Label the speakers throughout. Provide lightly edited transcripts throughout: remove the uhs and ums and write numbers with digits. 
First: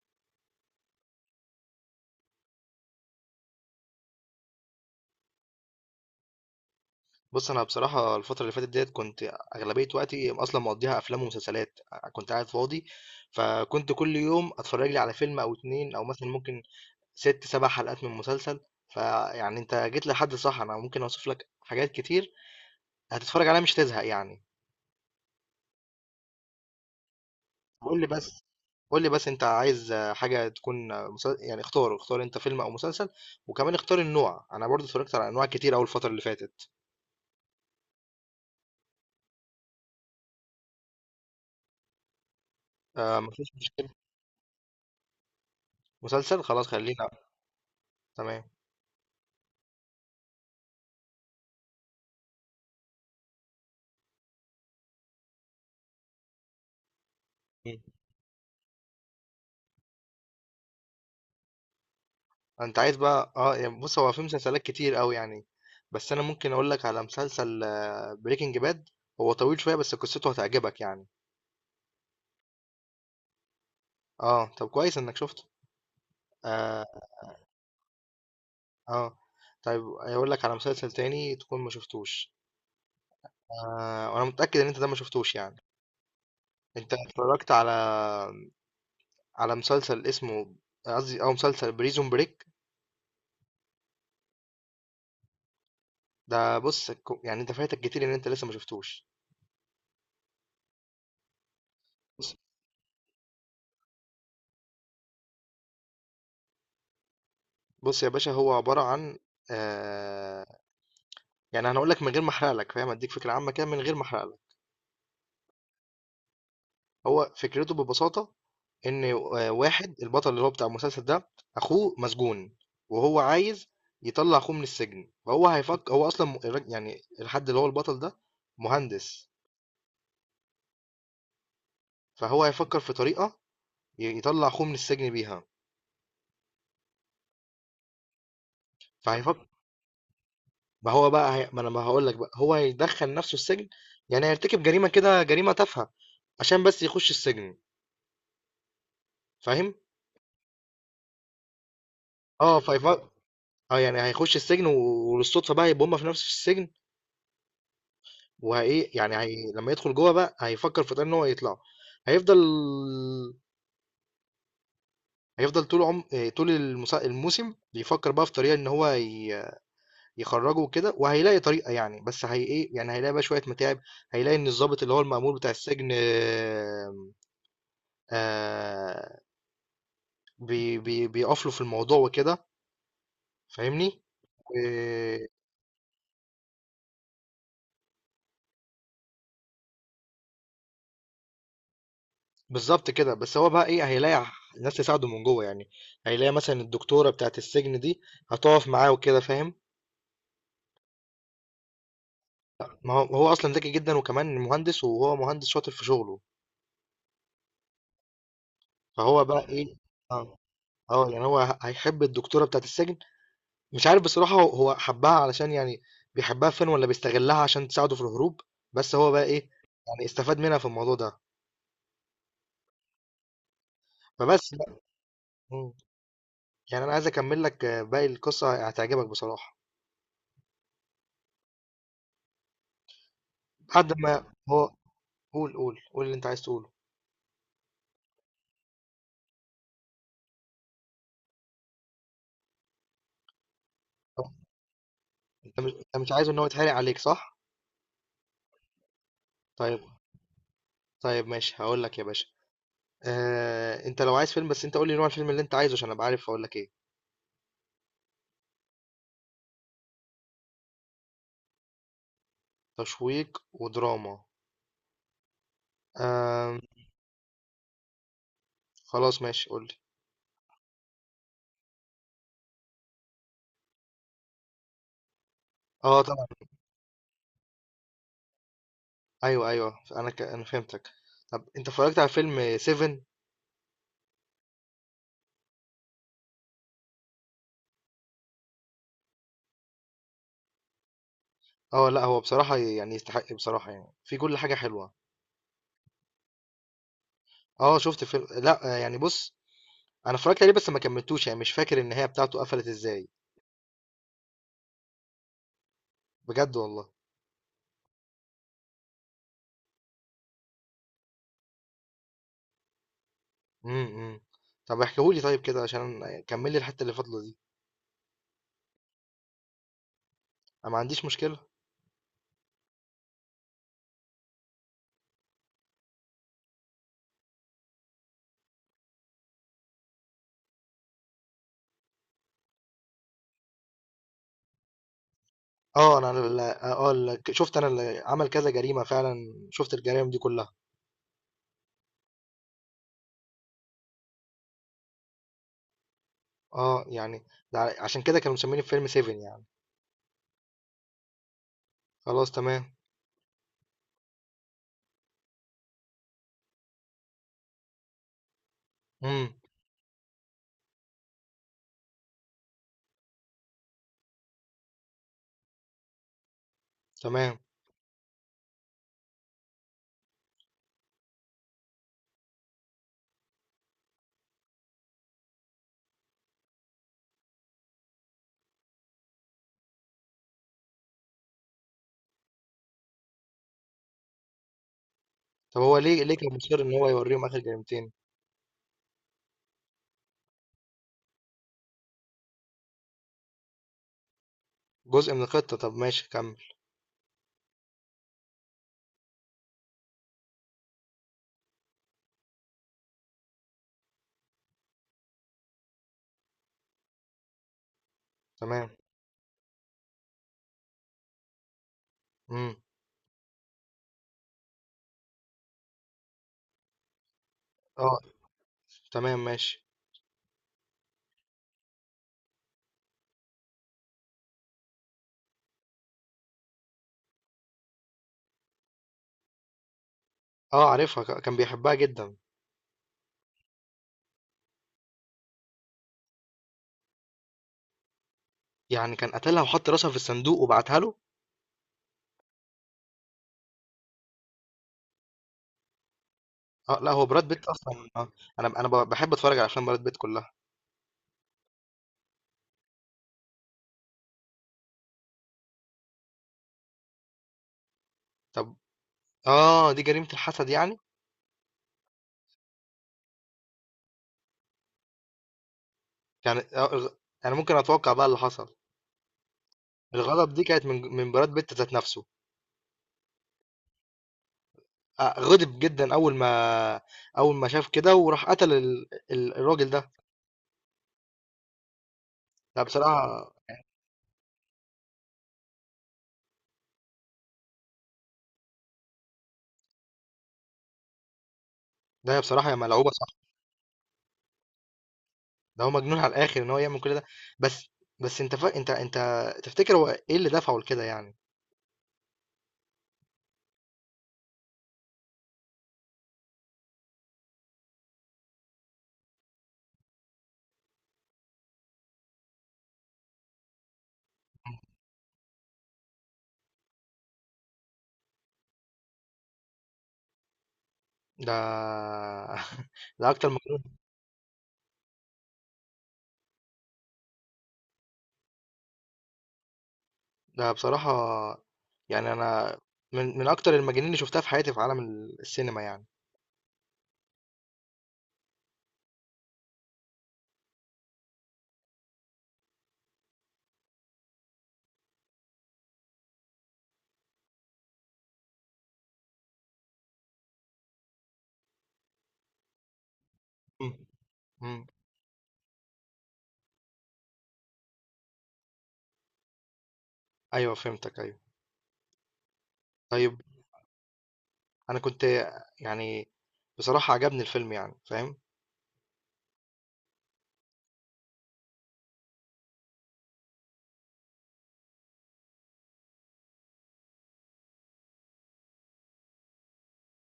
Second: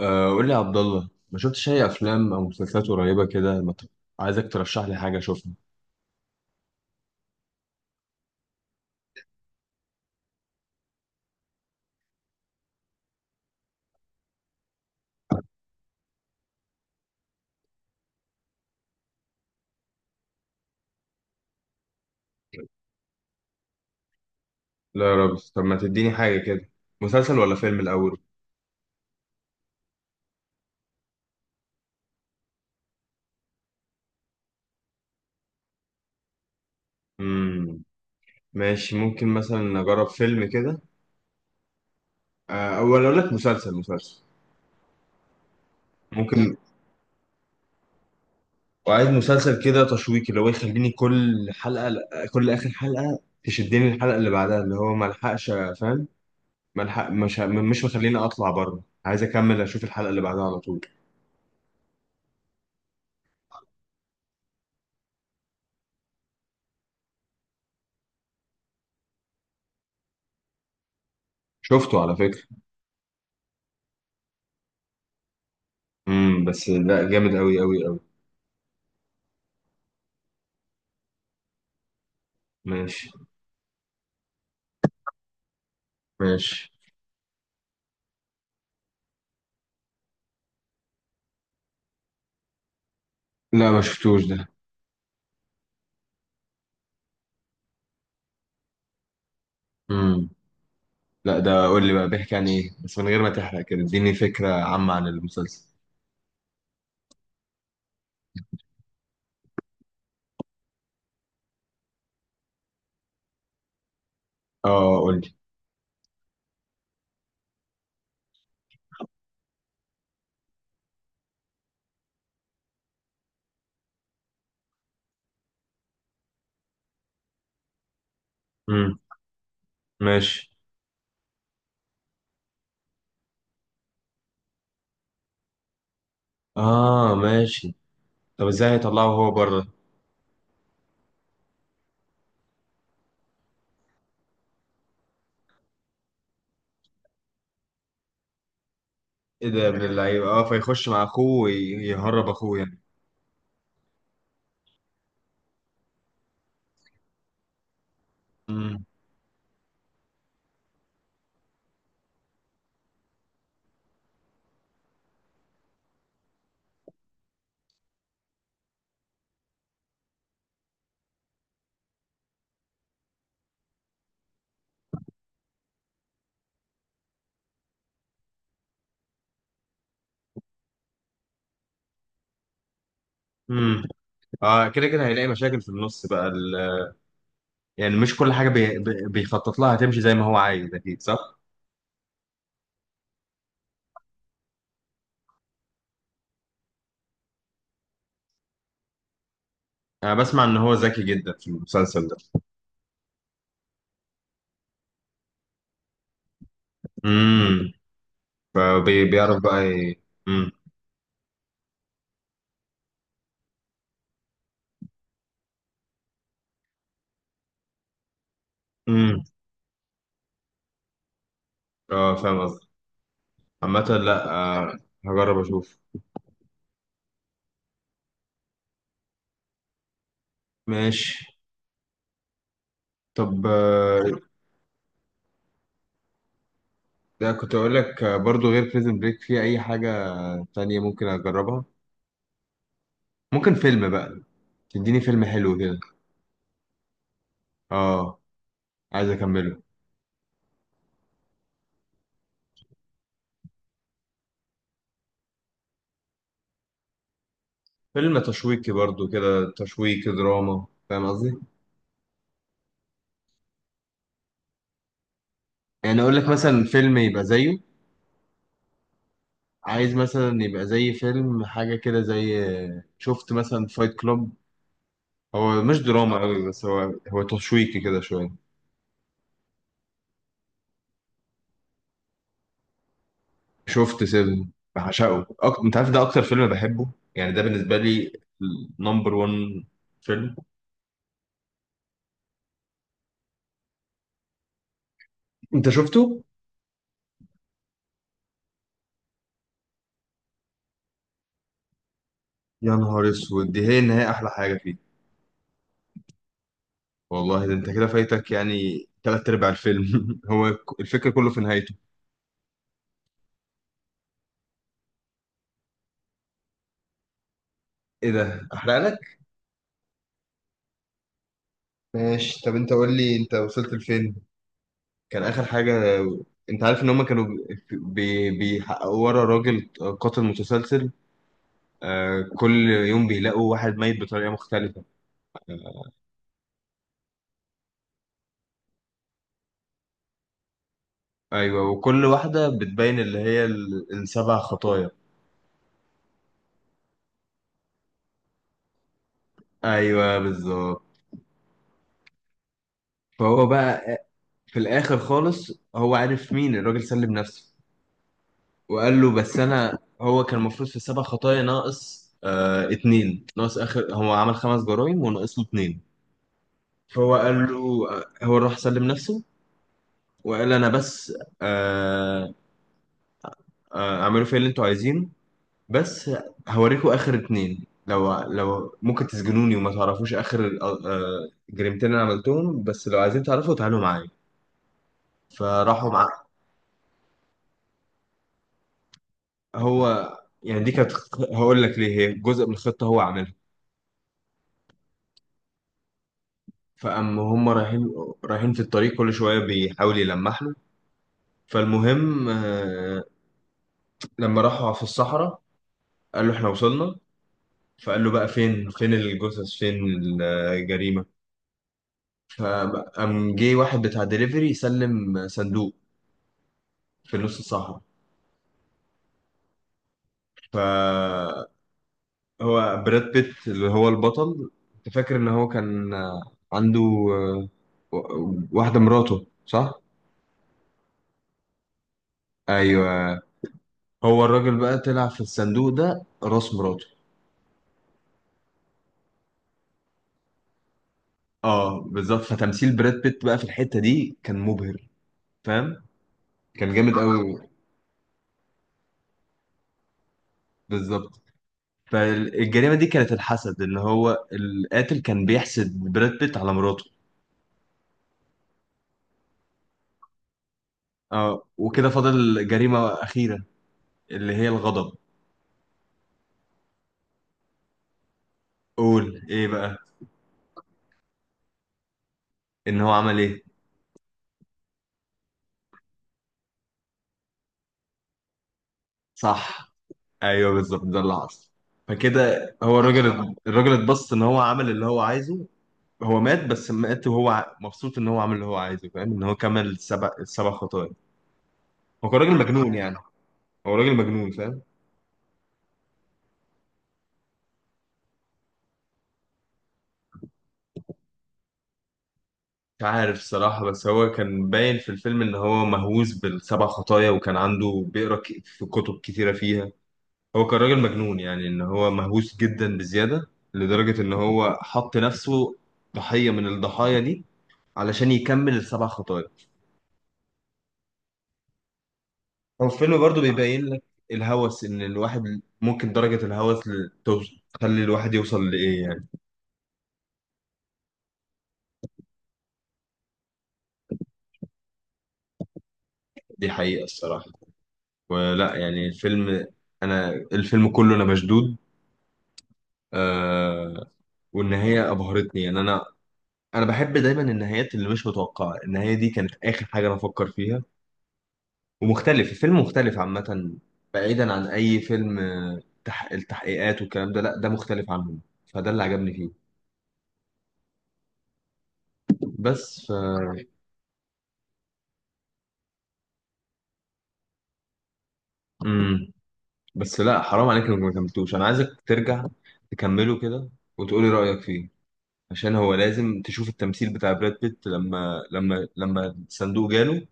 Speaker 1: قول لي يا عبد الله، ما شفتش اي افلام او مسلسلات قريبه كده. ما ت- عايزك ترشح لي حاجه اشوفها.
Speaker 2: بُص، أنا بصراحة الفترة اللي فاتت ديّة كنت أغلبية وقتي أصلًا مقضّيها أفلام ومسلسلات، كنت قاعد فاضي، فكنت كل يوم أتفرّج لي على فيلم أو 2 أو مثلًا ممكن 6، 7 حلقات من مسلسل، فيعني أنت جيت لحد صح، أنا ممكن أوصف لك حاجات كتير هتتفرّج عليها مش هتزهق يعني.
Speaker 1: لا يا رب، طب ما تديني حاجة كده. مسلسل ولا فيلم
Speaker 2: قُل لي
Speaker 1: الأول؟
Speaker 2: بس قُل لي بس أنت عايز حاجة تكون مس يعني اختار، اختار أنت فيلم أو مسلسل وكمان اختار النوع، أنا برضه اتفرّجت على أنواع كتير أوي الفترة اللي فاتت.
Speaker 1: مم. ماشي، ممكن مثلا أجرب فيلم كده. أو ولا أقول
Speaker 2: ما
Speaker 1: لك
Speaker 2: فيش
Speaker 1: مسلسل.
Speaker 2: مسلسل؟
Speaker 1: ممكن.
Speaker 2: خلاص خلّينا تمام.
Speaker 1: وعايز مسلسل كده تشويقي، اللي هو يخليني كل حلقة، كل آخر حلقة، تشدني الحلقة اللي بعدها، اللي هو ما الحقش، فاهم، ملحق، مش مخليني أطلع بره، عايز أكمل أشوف الحلقة اللي بعدها على طول.
Speaker 2: انت عايز بقى اه يعني بص هو في مسلسلات كتير قوي يعني، بس انا ممكن اقول لك على مسلسل بريكنج باد. هو طويل شويه بس قصته هتعجبك يعني.
Speaker 1: شفته على فكرة.
Speaker 2: اه طب كويس انك شفته.
Speaker 1: بس
Speaker 2: اه
Speaker 1: لا، جامد قوي قوي قوي.
Speaker 2: اه طيب اقول لك على مسلسل تاني تكون ما شفتوش.
Speaker 1: ماشي.
Speaker 2: آه وانا متاكد ان انت ده ما شفتوش يعني.
Speaker 1: ماشي.
Speaker 2: انت اتفرجت على مسلسل اسمه، قصدي او مسلسل بريزون بريك.
Speaker 1: لا، ما شفتوش ده.
Speaker 2: ده بص، يعني انت فايتك كتير ان انت لسه ما شفتوش.
Speaker 1: امم لا، ده قول لي بقى بيحكي عن ايه، بس من غير ما تحرق، كده اديني فكرة عامة عن المسلسل.
Speaker 2: بص يا باشا، هو عباره عن آه، يعني انا هقول لك من غير ما احرق لك، فاهم، اديك فكره عامه كده من غير ما احرق لك.
Speaker 1: اه قول لي.
Speaker 2: هو فكرته ببساطه ان آه، واحد البطل اللي هو بتاع المسلسل ده، اخوه مسجون وهو عايز يطلع اخوه من السجن. فهو هيفكر، هو اصلا يعني الحد اللي هو البطل ده
Speaker 1: امم
Speaker 2: مهندس.
Speaker 1: ماشي.
Speaker 2: فهو هيفكر في طريقه يطلع اخوه من السجن بيها.
Speaker 1: اه ماشي، طب ازاي هيطلعه هو
Speaker 2: فهيفكر،
Speaker 1: بره؟
Speaker 2: ما انا ما هقول لك بقى، هو هيدخل نفسه السجن، يعني هيرتكب جريمه كده، جريمه تافهه عشان بس يخش السجن.
Speaker 1: ايه ده يا
Speaker 2: فاهم.
Speaker 1: ابن اللعيبة؟ اه فيخش مع اخوه ويهرب اخوه
Speaker 2: اه
Speaker 1: يعني.
Speaker 2: فيفكر، اه يعني هيخش السجن وللصدفه بقى يبقى هما في نفس السجن. وهي
Speaker 1: امم
Speaker 2: يعني هي لما يدخل جوه بقى هيفكر في طريقة ان هو يطلع. هيفضل، هيفضل طول عم آه، طول الموسم بيفكر بقى في طريقه ان هو يخرجه وكده، وهيلاقي طريقه يعني، بس هي ايه يعني، هيلاقي بقى شويه متاعب. هيلاقي ان الضابط اللي هو المأمور بتاع السجن آه، آه، بيقف له في الموضوع وكده.
Speaker 1: امم
Speaker 2: فاهمني.
Speaker 1: اه، كده كده هيلاقي مشاكل في النص بقى يعني مش كل حاجة بيخطط لها هتمشي زي ما هو عايز، اكيد صح.
Speaker 2: بالظبط كده، بس هو بقى ايه، هيلاقي ناس تساعده من جوه يعني. هيلاقي مثلا الدكتورة بتاعة السجن دي هتقف معاه وكده، فاهم.
Speaker 1: انا بسمع ان هو ذكي جدا في المسلسل ده.
Speaker 2: ما هو اصلا ذكي جدا وكمان مهندس، وهو مهندس شاطر في شغله.
Speaker 1: امم
Speaker 2: فهو
Speaker 1: فبيعرف
Speaker 2: بقى
Speaker 1: بقى
Speaker 2: ايه، اه
Speaker 1: مم.
Speaker 2: اه يعني هو هيحب الدكتورة بتاعة السجن. مش عارف بصراحة، هو حبها علشان يعني، بيحبها فين ولا بيستغلها عشان تساعده في الهروب. بس هو
Speaker 1: مم.
Speaker 2: بقى ايه، يعني استفاد منها في الموضوع ده.
Speaker 1: اه فاهم قصدي. عامة لا
Speaker 2: فبس
Speaker 1: آه
Speaker 2: بقى.
Speaker 1: هجرب
Speaker 2: مم.
Speaker 1: اشوف.
Speaker 2: يعني انا عايز اكمل لك آه، باقي القصة هتعجبك بصراحة.
Speaker 1: ماشي. طب،
Speaker 2: بعد ما هو، قول اللي انت عايز تقوله.
Speaker 1: ده كنت اقول لك، برضو غير بريزن بريك، في اي حاجة تانية ممكن اجربها؟ ممكن فيلم بقى، تديني فيلم حلو
Speaker 2: انت مش
Speaker 1: كده.
Speaker 2: انت مش عايز ان هو يتحرق عليك صح.
Speaker 1: اه عايز اكمله.
Speaker 2: طيب طيب ماشي هقول لك يا باشا. آه، انت لو عايز فيلم بس انت قول لي نوع الفيلم اللي انت عايزه عشان ابقى عارف اقول لك ايه.
Speaker 1: فيلم تشويقي برضو كده، تشويقي دراما، فاهم قصدي.
Speaker 2: تشويق ودراما،
Speaker 1: يعني اقول لك
Speaker 2: آه،
Speaker 1: مثلا فيلم يبقى زيه.
Speaker 2: خلاص ماشي قول لي.
Speaker 1: عايز مثلا يبقى زي فيلم حاجة كده زي، شفت مثلا فايت كلوب. هو مش
Speaker 2: اه
Speaker 1: دراما
Speaker 2: طبعا،
Speaker 1: قوي، بس هو تشويقي كده شويه.
Speaker 2: ايوه انا فهمتك. طب انت اتفرجت على فيلم 7؟
Speaker 1: شفت سيفن، بعشقه أكتر. انت عارف، ده اكتر فيلم بحبه يعني. ده بالنسبه لي نمبر 1 فيلم.
Speaker 2: اه لا، هو بصراحة يعني يستحق بصراحة يعني، في كل حاجة حلوة.
Speaker 1: انت شفته؟
Speaker 2: اه شفت فيلم، لا آه، يعني بص، انا اتفرجت عليه بس ما كملتوش، يعني مش فاكر النهاية بتاعته قفلت
Speaker 1: يا
Speaker 2: ازاي.
Speaker 1: نهار اسود، دي هي النهايه احلى حاجه فيه.
Speaker 2: بجد والله.
Speaker 1: والله ده انت كده فايتك يعني تلات ارباع الفيلم. هو الفكره كله في نهايته.
Speaker 2: امم. إمم. طب احكيهولي طيب كده عشان كمل لي الحتة اللي فاضلة دي.
Speaker 1: ايه ده احرق لك.
Speaker 2: أنا ما عنديش مشكلة.
Speaker 1: ماشي، طب انت قول لي انت وصلت لفين؟ كان اخر حاجه، انت عارف ان هم كانوا بيحققوا ورا راجل قاتل متسلسل، كل يوم بيلاقوا واحد ميت بطريقة مختلفة آه،
Speaker 2: اه انا ال- اه ال- شفت انا اللي عمل كذا جريمة فعلا، شفت الجرائم دي كلها.
Speaker 1: أيوة، وكل واحدة بتبين اللي هي السبع خطايا.
Speaker 2: اه يعني ده عشان كده كانوا مسميني في فيلم سيفن يعني.
Speaker 1: أيوة بالظبط.
Speaker 2: خلاص تمام.
Speaker 1: فهو بقى، في الآخر خالص هو عارف مين الراجل، سلم نفسه وقال له:
Speaker 2: امم.
Speaker 1: بس أنا، هو كان المفروض في السبع خطايا ناقص اتنين، ناقص آخر، هو عمل خمس جرائم وناقص له اتنين. فهو قال
Speaker 2: تمام.
Speaker 1: له، هو راح سلم نفسه وقال: أنا بس، آه اعملوا فيا اللي انتوا عايزينه، بس هوريكم اخر اتنين. لو ممكن تسجنوني وما تعرفوش اخر جريمتين انا عملتهم، بس لو عايزين تعرفوا تعالوا معايا.
Speaker 2: طب هو
Speaker 1: فراحوا
Speaker 2: ليه
Speaker 1: مع.
Speaker 2: ليه كان مصر ان هو يوريهم اخر جريمتين؟
Speaker 1: هو يعني دي كانت، هقول لك ليه، هي جزء من الخطه هو عاملها.
Speaker 2: جزء من الخطة، طب ماشي كمل.
Speaker 1: فاما هم رايحين، في الطريق كل شويه بيحاول يلمح له. فالمهم، لما راحوا في الصحراء قال له: احنا وصلنا. فقال له: بقى فين،
Speaker 2: تمام.
Speaker 1: فين الجثث، فين الجريمه؟
Speaker 2: امم.
Speaker 1: فقام جه واحد بتاع دليفري يسلم صندوق في النص. صاحب،
Speaker 2: اه تمام ماشي.
Speaker 1: فهو براد بيت اللي هو البطل، انت فاكر ان هو كان عنده، آه، واحدة، مراته صح؟
Speaker 2: اه عارفها، كان بيحبها جدا.
Speaker 1: ايوه. هو الراجل بقى طلع في الصندوق ده راس مراته.
Speaker 2: يعني كان قتلها وحط راسها في الصندوق وبعتها له.
Speaker 1: اه بالظبط، فتمثيل براد بيت بقى في الحتة دي كان مبهر، فاهم؟ كان
Speaker 2: اه لا،
Speaker 1: جامد
Speaker 2: هو براد
Speaker 1: قوي.
Speaker 2: بيت اصلا آه. انا بحب اتفرج على افلام براد بيت كلها.
Speaker 1: بالظبط، فالجريمة دي كانت الحسد، اللي هو القاتل كان بيحسد براد بيت على مراته.
Speaker 2: طب اه دي جريمة الحسد يعني.
Speaker 1: اه وكده فاضل جريمة أخيرة اللي هي الغضب.
Speaker 2: يعني آه، يعني ممكن اتوقع بقى اللي حصل.
Speaker 1: قول ايه بقى؟
Speaker 2: الغضب دي كانت من براد بيت ذات نفسه.
Speaker 1: ان هو عمل ايه؟
Speaker 2: آه، غضب جدا، اول ما شاف كده، وراح قتل الراجل
Speaker 1: صح،
Speaker 2: ده.
Speaker 1: ايوه بالظبط ده اللي حصل. فكده
Speaker 2: لا
Speaker 1: هو
Speaker 2: بصراحه،
Speaker 1: الراجل، اتبسط ان هو عمل اللي هو عايزه. هو مات، بس مات وهو مبسوط ان هو عمل اللي هو عايزه، فاهم؟ ان هو كمل السبع خطايا. هو
Speaker 2: ده
Speaker 1: كان
Speaker 2: هي
Speaker 1: راجل
Speaker 2: بصراحه هي
Speaker 1: مجنون
Speaker 2: ملعوبه
Speaker 1: يعني.
Speaker 2: صح.
Speaker 1: هو راجل مجنون، فاهم.
Speaker 2: ده هو مجنون على الاخر ان هو يعمل كل ده. بس بس انت فا... انت انت تفتكر هو ايه اللي دفعه لكده يعني.
Speaker 1: مش عارف الصراحة، بس هو كان باين في الفيلم ان هو مهووس بالسبع خطايا، وكان عنده بيقرا في كتب كتيرة فيها. هو كان راجل مجنون يعني، ان هو مهووس جدا بزيادة لدرجة ان هو حط نفسه ضحية من الضحايا دي علشان يكمل السبع خطوات.
Speaker 2: ده
Speaker 1: هو الفيلم
Speaker 2: ده
Speaker 1: برضو
Speaker 2: اكتر مجنون.
Speaker 1: بيبين لك الهوس، ان الواحد ممكن درجة الهوس تخلي الواحد يوصل لإيه يعني.
Speaker 2: ده بصراحه، يعني انا من اكتر المجانين اللي شفتها في حياتي في عالم السينما يعني.
Speaker 1: دي حقيقة الصراحة، ولا يعني الفيلم. أنا الفيلم كله أنا مشدود آه والنهاية أبهرتني يعني. أنا بحب دايما النهايات اللي مش متوقعة. النهاية دي كانت آخر حاجة أنا أفكر فيها. ومختلف، الفيلم مختلف عامة،
Speaker 2: مم.
Speaker 1: بعيدا عن
Speaker 2: مم.
Speaker 1: أي فيلم، التحقيقات والكلام ده، لا ده مختلف عنهم. فده اللي عجبني فيه.
Speaker 2: ايوه فهمتك ايوه.
Speaker 1: بس
Speaker 2: طيب أنا كنت يعني، بصراحة عجبني الفيلم يعني، فاهم.
Speaker 1: مم. بس لا حرام عليك، لو ما كملتوش انا عايزك ترجع تكمله كده وتقولي رأيك فيه. عشان هو لازم تشوف التمثيل بتاع براد بيت لما الصندوق جاله،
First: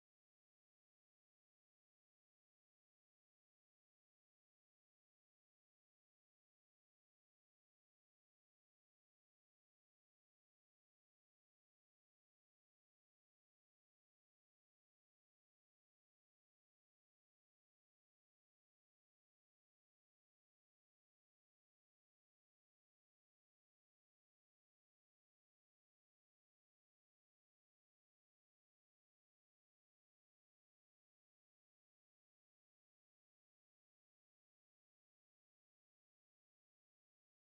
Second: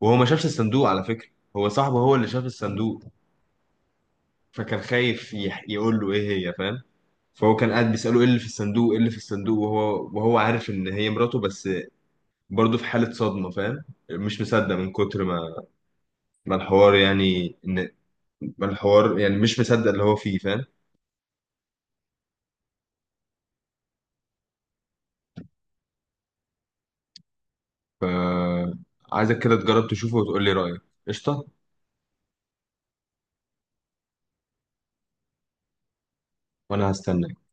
Speaker 1: وهو ما شافش الصندوق على فكرة. هو صاحبه هو اللي شاف الصندوق، فكان خايف يقول له ايه هي، فاهم؟ فهو كان قاعد بيسأله ايه اللي في الصندوق، ايه اللي في الصندوق، وهو عارف ان هي مراته، بس برضه في حالة صدمة فاهم. مش مصدق، من كتر ما الحوار يعني، ان ما الحوار يعني مش مصدق اللي هو فيه، فاهم. فعايزك كده تجرب تشوفه وتقول لي رأيك. قشطة، وأنا هستناك.